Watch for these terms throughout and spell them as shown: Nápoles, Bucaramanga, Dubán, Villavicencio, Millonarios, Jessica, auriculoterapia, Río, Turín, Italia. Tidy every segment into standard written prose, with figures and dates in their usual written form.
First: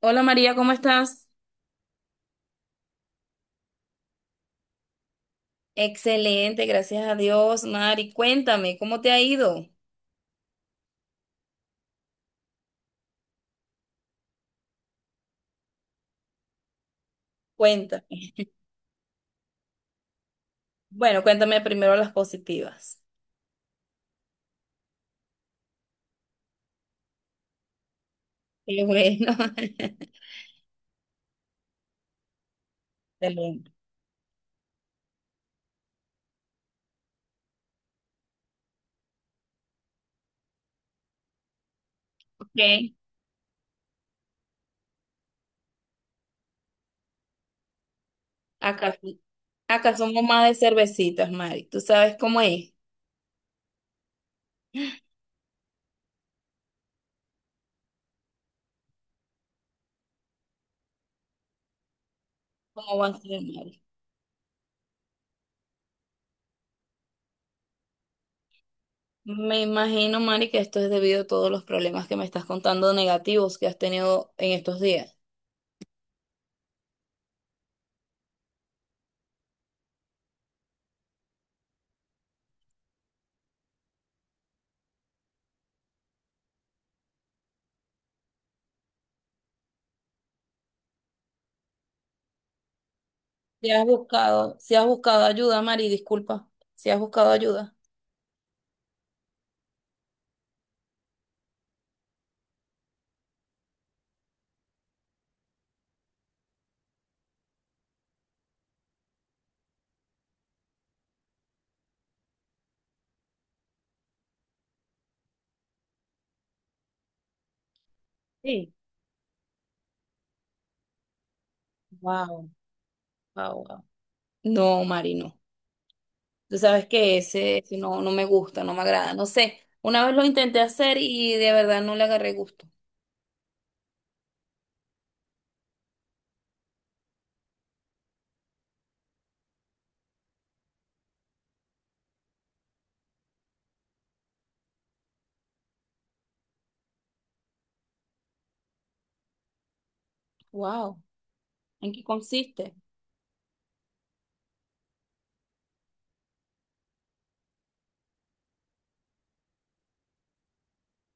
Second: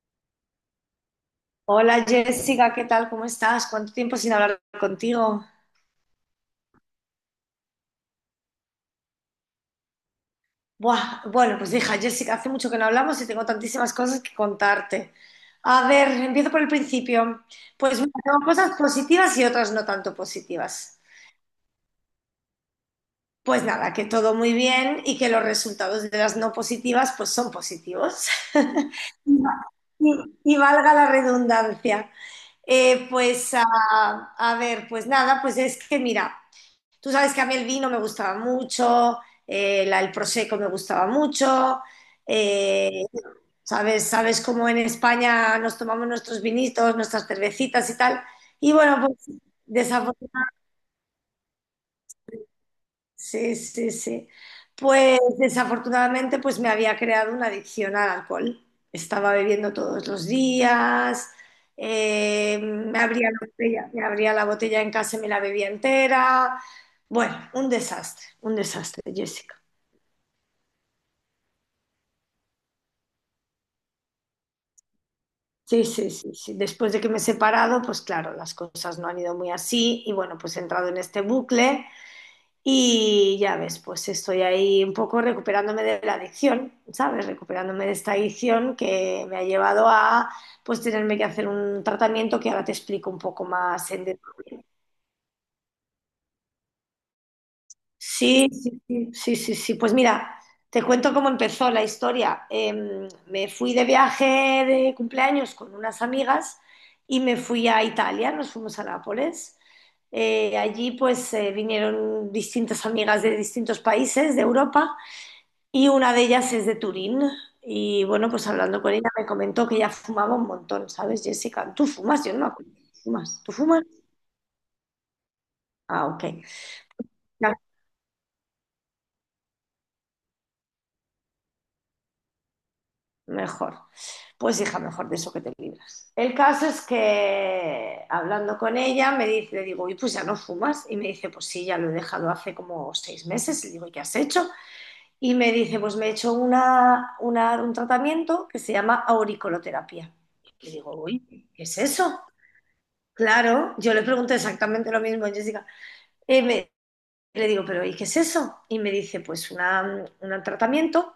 Hola María, ¿cómo estás? Hola Jessica, ¿qué tal? ¿Cómo estás? ¿Cuánto tiempo sin hablar contigo? Excelente, gracias a Dios, Mari. Cuéntame, ¿cómo te ha ido? Buah, bueno, pues hija, Jessica, hace mucho que no hablamos y tengo tantísimas cosas que contarte. A ver, empiezo por el principio. Pues Cuéntame. mira, tengo cosas positivas y otras no tanto positivas. Bueno, cuéntame primero las positivas. Pues nada, que todo muy bien y que los resultados de las no positivas pues son positivos. Qué bueno. Y, y valga la redundancia. Eh, pues a, Excelente. a ver, pues nada, pues es que mira. Tú sabes que a mí el vino me gustaba mucho, el prosecco me gustaba mucho. Ok. eh, sabes cómo en España nos tomamos nuestros vinitos, nuestras cervecitas y tal. Y Acá, bueno, pues acá desafor- somos más de cervecitas, Mari. ¿Tú sabes cómo es? sí, sí, sí. Pues desafortunadamente pues me había creado una adicción al alcohol. Estaba bebiendo todos los días, ¿Cómo me va a abría la ser, Mari? botella, me abría la botella en casa y me la bebía entera. Bueno, un desastre, Jessica. Me imagino, Mari, que esto es debido a todos los problemas que me estás contando negativos que has tenido en estos días. Sí, sí, sí, sí. Después de que me he separado, pues claro, las cosas no han ido muy así y bueno, pues he entrado en este bucle y ya ves, pues estoy ahí un poco recuperándome de la adicción, ¿sabes? Recuperándome de esta adicción que me ha llevado a pues tenerme que hacer un tratamiento que ahora te explico un poco Si has más en buscado, detalle. si has buscado ayuda, Mari, disculpa. Si has buscado ayuda. Sí, sí, sí, sí, sí, sí. Pues mira, te cuento cómo empezó la historia. Me fui de viaje de cumpleaños con unas amigas y me fui a Italia, nos fuimos a Nápoles. Allí pues vinieron distintas amigas de distintos países de Europa y una de ellas es de Turín. Y bueno, pues Sí. hablando con ella me comentó que ella fumaba un montón, ¿sabes, Jessica? Tú fumas, yo no me Wow, acuerdo. ¿Fumas? ¿Tú fumas? wow, no, Mari, no. Ah, ok. Tú sabes que ese no, no me gusta, no me agrada. No sé, una vez lo intenté hacer y de verdad no le agarré gusto. Mejor. Pues hija, mejor de eso que te libras. El caso es que hablando con ella me dice, le digo, y pues ya no fumas. Y me dice, pues sí, ya lo he dejado hace como 6 meses. Le digo, ¿y qué has hecho? Y me dice, pues me he hecho un tratamiento que se llama auriculoterapia. Y le digo, Wow, uy, ¿qué es ¿en qué eso? consiste? Claro, yo le pregunto exactamente lo mismo a Jessica. Y me- Le digo, pero ¿y qué es eso? Y me dice, pues un tratamiento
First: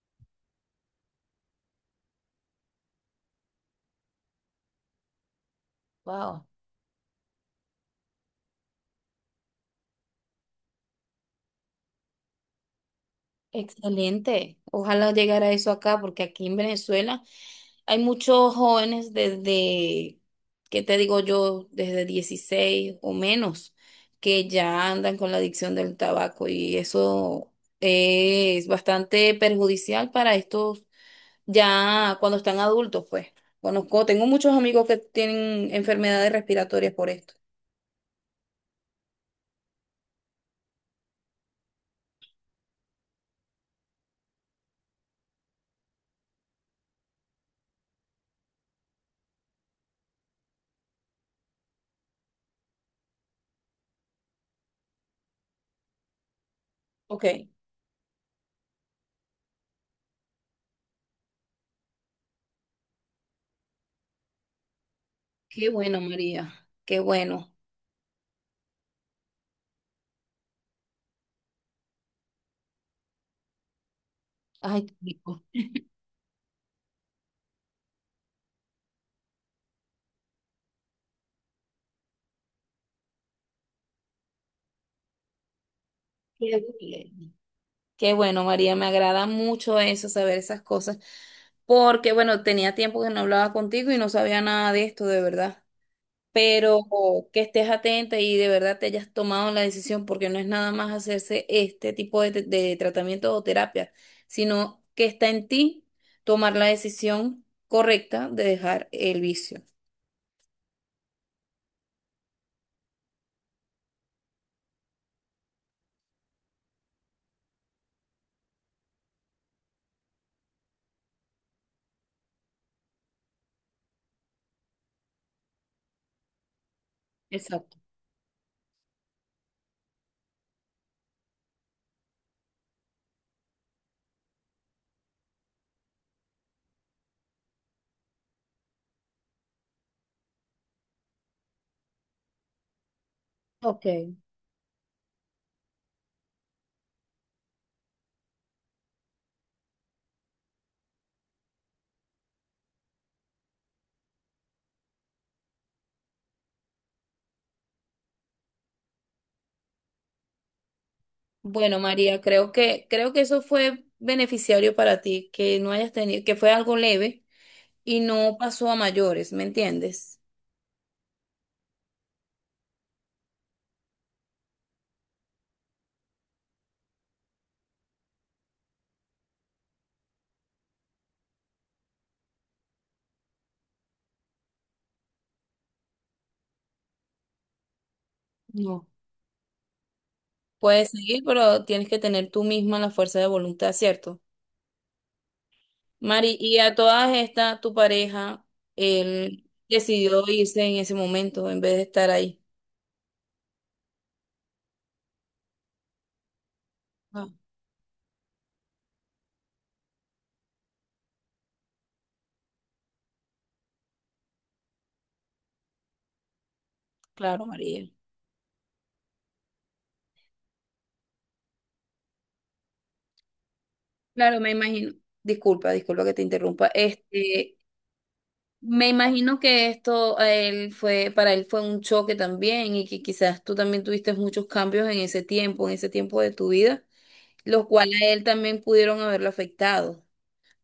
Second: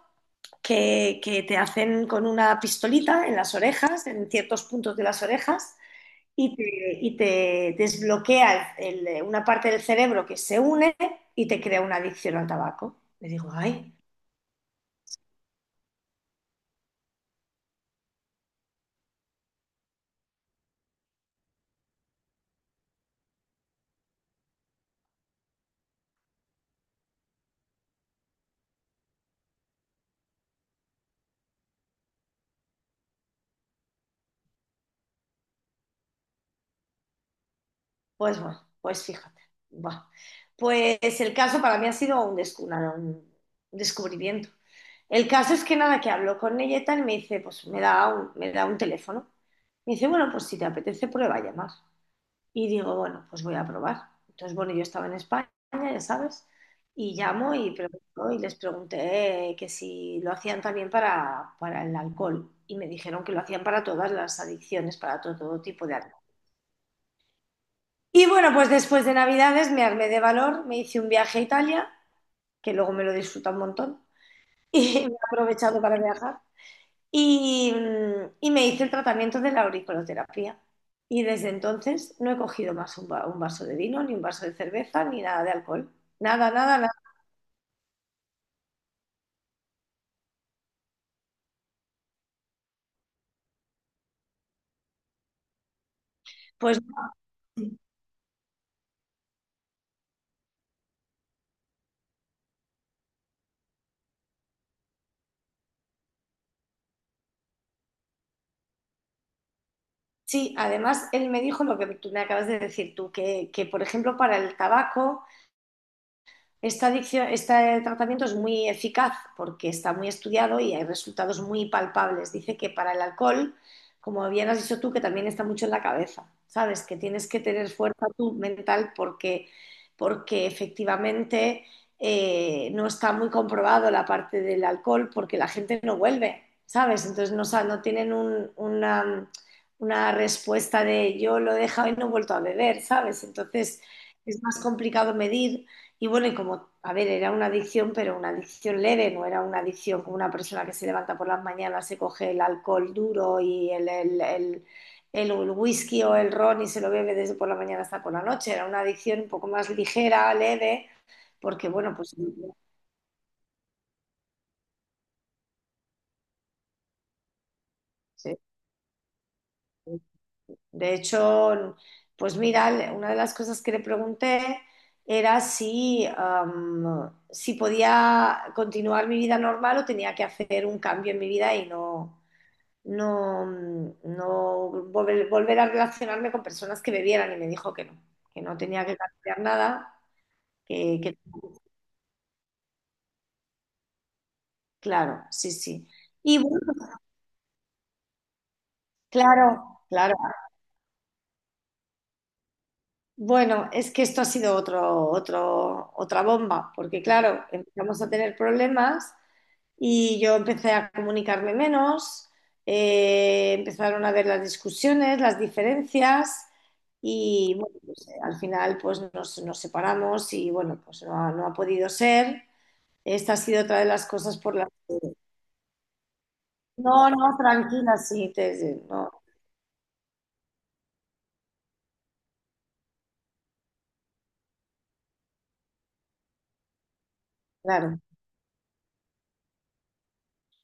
que te hacen con una pistolita en las orejas, en ciertos puntos de las orejas, Wow, y te, y te desbloquea una parte del cerebro que se une y te crea una adicción al tabaco. Le digo, ay, excelente. Ojalá llegara eso acá, porque aquí en Venezuela hay muchos jóvenes desde, ¿qué te digo yo? Desde 16 o menos, que ya andan con la adicción del tabaco y eso es bastante perjudicial para estos ya cuando están adultos, pues. Conozco, tengo muchos amigos que tienen enfermedades respiratorias por esto. pues bueno, pues fíjate. Buah. Pues el caso para mí ha sido un descubrimiento. El caso es que nada, que hablo con ella y tal, y me dice, pues me da un teléfono. Me dice, bueno, pues si te apetece, prueba a llamar. Y digo, bueno, pues voy a probar. Entonces, bueno, yo estaba en España, ya sabes, y Ok. llamo y, pregunto, y les pregunté que si lo hacían también para, el alcohol. Y me dijeron que lo hacían para todas las adicciones, para todo Qué tipo de bueno, adicciones. María. Qué bueno. Y bueno, pues después de Navidades me armé de valor, me hice un viaje a Italia, que luego me lo disfruta un montón, Ay, qué y me he rico. aprovechado para viajar. Y me hice el tratamiento de la auriculoterapia. Y desde entonces no he cogido más un vaso de vino, ni un vaso de cerveza, ni nada de alcohol. Nada, Qué nada, nada. bien. Qué bueno, María. Me agrada mucho eso, saber esas cosas. Porque, bueno, tenía tiempo que no hablaba contigo y no sabía nada de esto, de verdad. Pues Pero que estés atenta y de verdad te hayas tomado la decisión, porque no es nada más hacerse este tipo de tratamiento o terapia, sino que está en ti tomar la decisión correcta de dejar el vicio. sí, además él me dijo lo que tú me acabas de decir tú, que por ejemplo para el tabaco. Este tratamiento es muy eficaz porque está muy estudiado y hay resultados muy palpables. Dice que para el alcohol, como bien has dicho tú, que también está mucho en la cabeza, ¿sabes? Que tienes que tener Exacto. fuerza tú mental porque, porque efectivamente no está muy comprobado la parte del alcohol porque la gente no vuelve, ¿sabes? Entonces no tienen una respuesta de yo lo he dejado y no he vuelto a beber, ¿sabes? Entonces Ok. es más complicado medir. Y bueno, y como, a ver, era una adicción, pero una adicción leve, no era una adicción como una persona que se levanta por las mañanas, se coge el alcohol duro y el whisky o el ron y se lo bebe desde por la mañana hasta por la noche. Era una adicción un poco más ligera, leve, porque Bueno, bueno, pues María, creo que eso fue beneficiario para ti, que no hayas tenido, que fue algo leve y sí. no pasó a mayores, ¿me entiendes? De hecho, pues mira, una de las cosas que le pregunté era si podía continuar mi vida normal o tenía que hacer un cambio en mi vida y no, no volver a relacionarme con personas que bebieran y me dijo que no No. tenía que cambiar nada, Puedes que, que- seguir, pero tienes que tener tú misma la fuerza de voluntad, ¿cierto? claro, sí, sí. Mari, Y y bueno, a todas estas, tu pareja, él claro, claro. decidió irse en ese momento en vez de estar ahí. Bueno, es que esto ha sido otra bomba, porque Ah, claro, empezamos a tener problemas y yo empecé a comunicarme menos, empezaron a ver las discusiones, las diferencias claro, y bueno, María. pues, al final pues nos separamos y bueno, pues no ha podido ser. Esta ha sido otra de las cosas Claro, me por las... imagino. Disculpa, disculpa que te interrumpa. No, no, Este, tranquila, sí, me no, imagino que esto a él fue, para él fue un choque también y que quizás tú también tuviste muchos cambios en ese tiempo de tu vida, los cuales claro. a él también pudieron haberlo afectado.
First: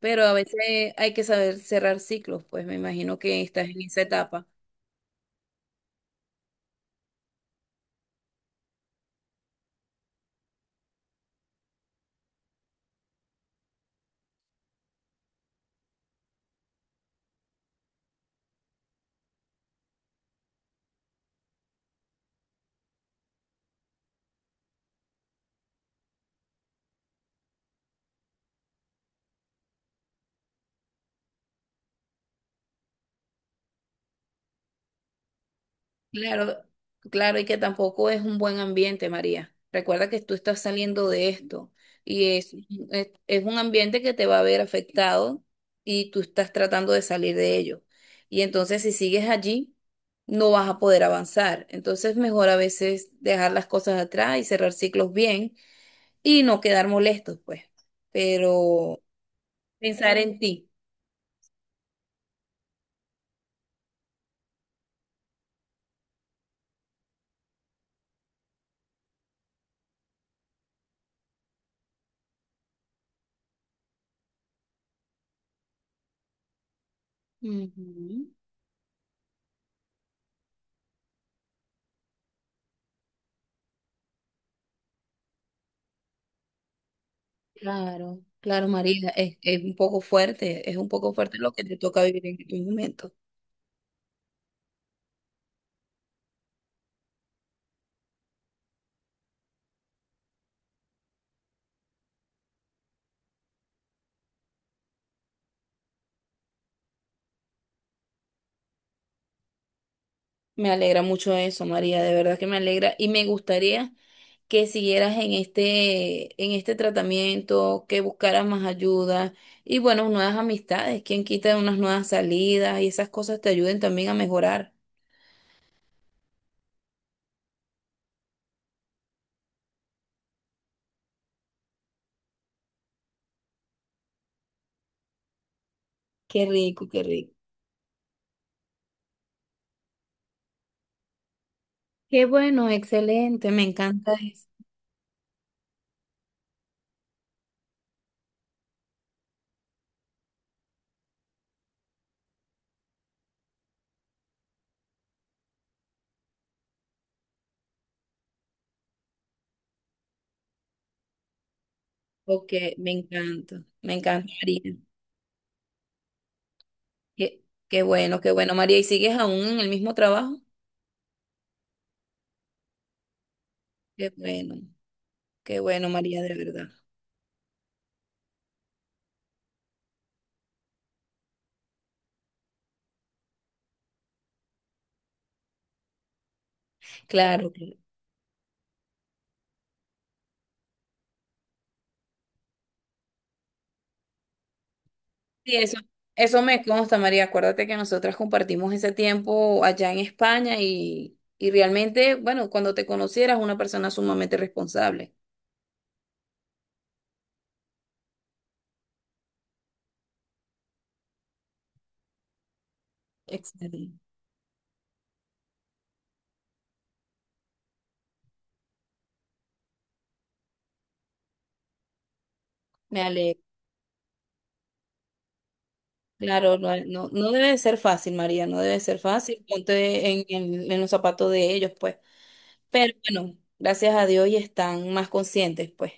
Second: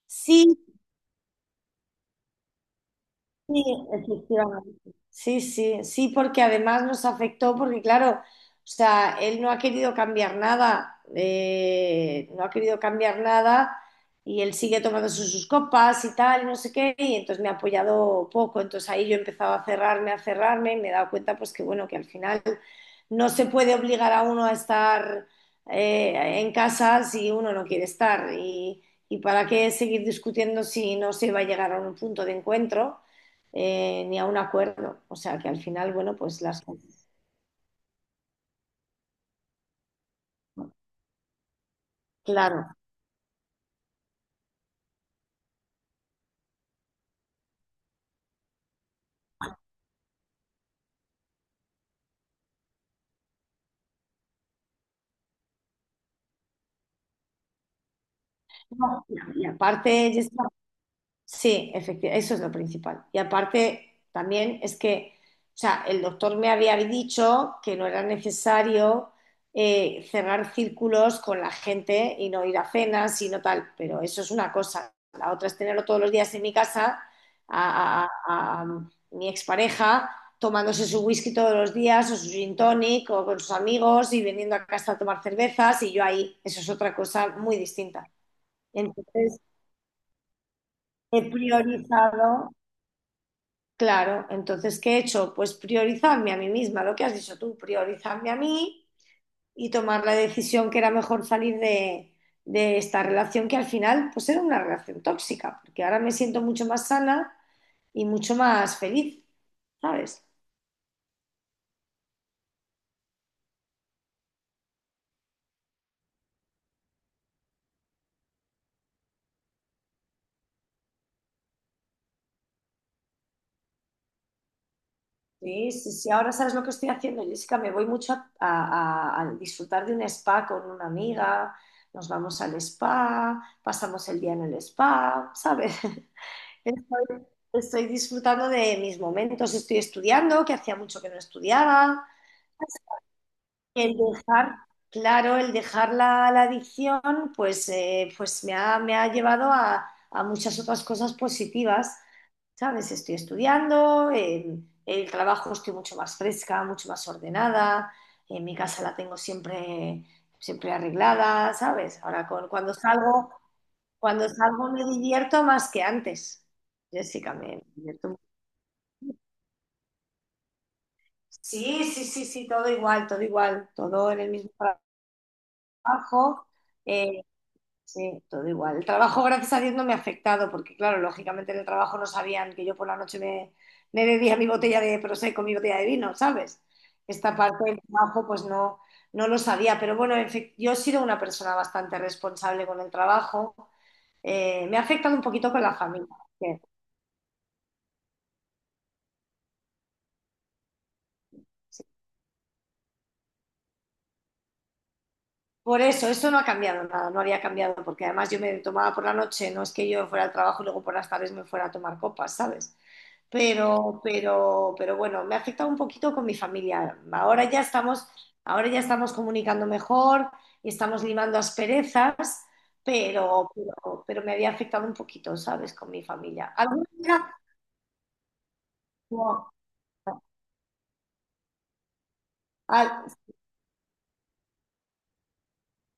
Pero a Sí, veces hay que saber cerrar ciclos, pues me imagino que sí, estás en esa etapa. efectivamente. Sí, sí, sí, porque además nos afectó, porque claro, o sea, él no ha querido cambiar nada, no ha querido cambiar nada y él sigue tomando sus copas y tal, y no sé qué, y entonces me ha apoyado poco, entonces ahí yo he empezado a cerrarme, y me he dado cuenta pues que bueno, que al final no se puede obligar a uno a estar en casa si uno no quiere estar, y para qué seguir discutiendo si no se va a llegar a un punto de encuentro ni a un acuerdo. O sea que al final, bueno, pues Claro, las... claro, y que tampoco es un buen ambiente, María. Recuerda que tú estás saliendo de esto y es, Claro. es, es un ambiente que te va a ver afectado y tú estás tratando de salir de ello. Y entonces si sigues allí, no vas a poder avanzar. Entonces mejor a veces dejar las cosas atrás y cerrar ciclos bien y no quedar molestos, pues. Pero No, y aparte, pensar en Jessica, ti. sí, efectivamente, eso es lo principal. Y aparte, también es que, o sea, el doctor me había dicho que no era necesario cerrar círculos con la gente y no ir a cenas y no tal, pero eso es una cosa. La otra es tenerlo todos los días en mi casa, a, Ujú. a- a mi expareja tomándose su whisky todos los días o su gin tonic o con sus amigos y viniendo a casa a tomar cervezas y yo ahí, eso es otra cosa muy distinta. Claro, claro, María, Entonces, es un poco fuerte, es un poco he fuerte lo que te toca vivir en priorizado. estos momentos. Claro, entonces, ¿qué he hecho? Pues priorizarme a mí misma, lo que has dicho tú, priorizarme a mí y tomar la decisión que era mejor salir de, esta relación que al final pues era una relación tóxica, porque ahora me siento mucho más sana y mucho más feliz, ¿sabes? Me alegra mucho eso, María, de verdad que me alegra y me gustaría que siguieras en este tratamiento, que buscaras más ayuda y bueno, nuevas amistades, quien quita unas nuevas salidas y esas cosas te ayuden también a mejorar. Sí, sí, sí, ahora sabes lo que estoy haciendo, Jessica, me voy mucho a disfrutar de un spa con una amiga, nos vamos al spa, pasamos el día en el spa, ¿sabes? Qué rico, qué Estoy, rico. estoy disfrutando de mis momentos, estoy estudiando, que hacía mucho que no estudiaba, Qué bueno, excelente, me el encanta eso. dejar, claro, el dejar la adicción, pues me ha llevado a muchas otras cosas positivas, ¿sabes? Estoy estudiando, en el trabajo estoy mucho más fresca, mucho más ordenada, en mi casa la tengo siempre, siempre arreglada, ¿sabes? Ahora Ok, cuando salgo, me cuando encanta, salgo María. me divierto más que antes. Jessica, Qué, me divierto. Qué bueno, María, ¿y sigues aún en el mismo trabajo? Sí, sí, sí, sí, todo igual, todo igual, Qué todo en el mismo bueno, qué bueno, María, de trabajo. verdad. eh, sí, todo igual. El trabajo, gracias a Dios, no me ha afectado, porque claro, lógicamente en el trabajo no sabían que yo por la noche me bebía mi botella de prosecco, mi botella de vino, ¿sabes? Esta Claro, parte claro. del trabajo, pues no, no lo sabía, pero bueno, en fin, yo he sido una persona bastante responsable con el trabajo. Me ha afectado un poquito Sí, con la eso, familia. eso me consta, María. Acuérdate que nosotras compartimos ese tiempo allá en España y realmente, bueno, cuando te conocieras, una persona sumamente responsable. Por eso, esto no ha cambiado nada, no había cambiado, porque además yo me tomaba por la noche, no es que yo fuera al trabajo y luego por las tardes me fuera a tomar copas, ¿sabes? Excelente. Pero bueno, me ha afectado un poquito con mi familia. Ahora ya estamos comunicando mejor y estamos limando asperezas, Me alegro. pero me había afectado un poquito, ¿sabes? Con mi familia. Claro, no, ¿Alguna no, amiga? no debe de ser fácil, María, no debe de ser fácil. No. Ponte en los zapatos de ellos, pues. Pero Al- bueno, gracias a Dios y están más conscientes, pues.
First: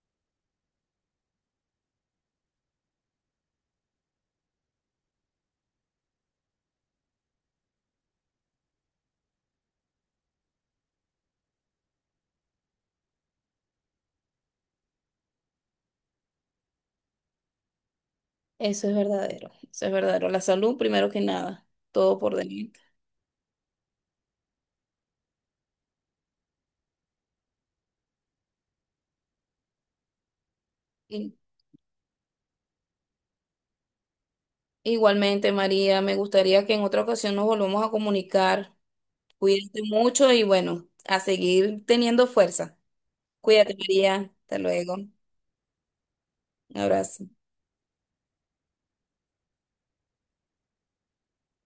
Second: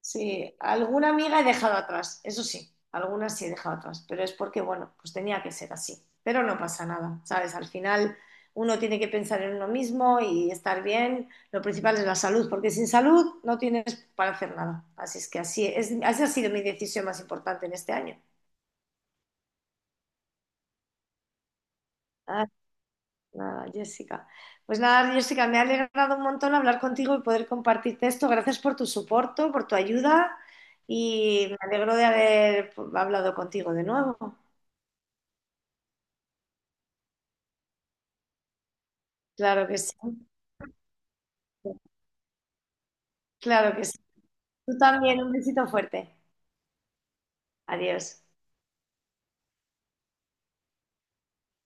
Sí, alguna amiga he dejado atrás, eso sí, algunas sí he dejado atrás, pero es porque, bueno, pues tenía que ser así. Pero no pasa nada, ¿sabes? Al final uno tiene que pensar en uno mismo y estar bien. Lo principal es la salud, porque sin salud no tienes para hacer nada. Así es que así es, así ha sido mi decisión más importante en este año. Eso es verdadero, eso es verdadero. La salud primero que nada, todo por delante. Nada, Jessica. Pues nada, Jessica, me ha alegrado un montón hablar contigo y poder compartirte esto. Gracias por tu soporte, por tu ayuda y me alegro de haber hablado contigo de nuevo. Igualmente, María, me gustaría que en otra ocasión nos volvamos a comunicar. Claro que Cuídate sí. mucho y bueno, a seguir teniendo fuerza. Cuídate, Claro que sí. María. Hasta Tú luego. Un también, un besito fuerte. abrazo. Adiós.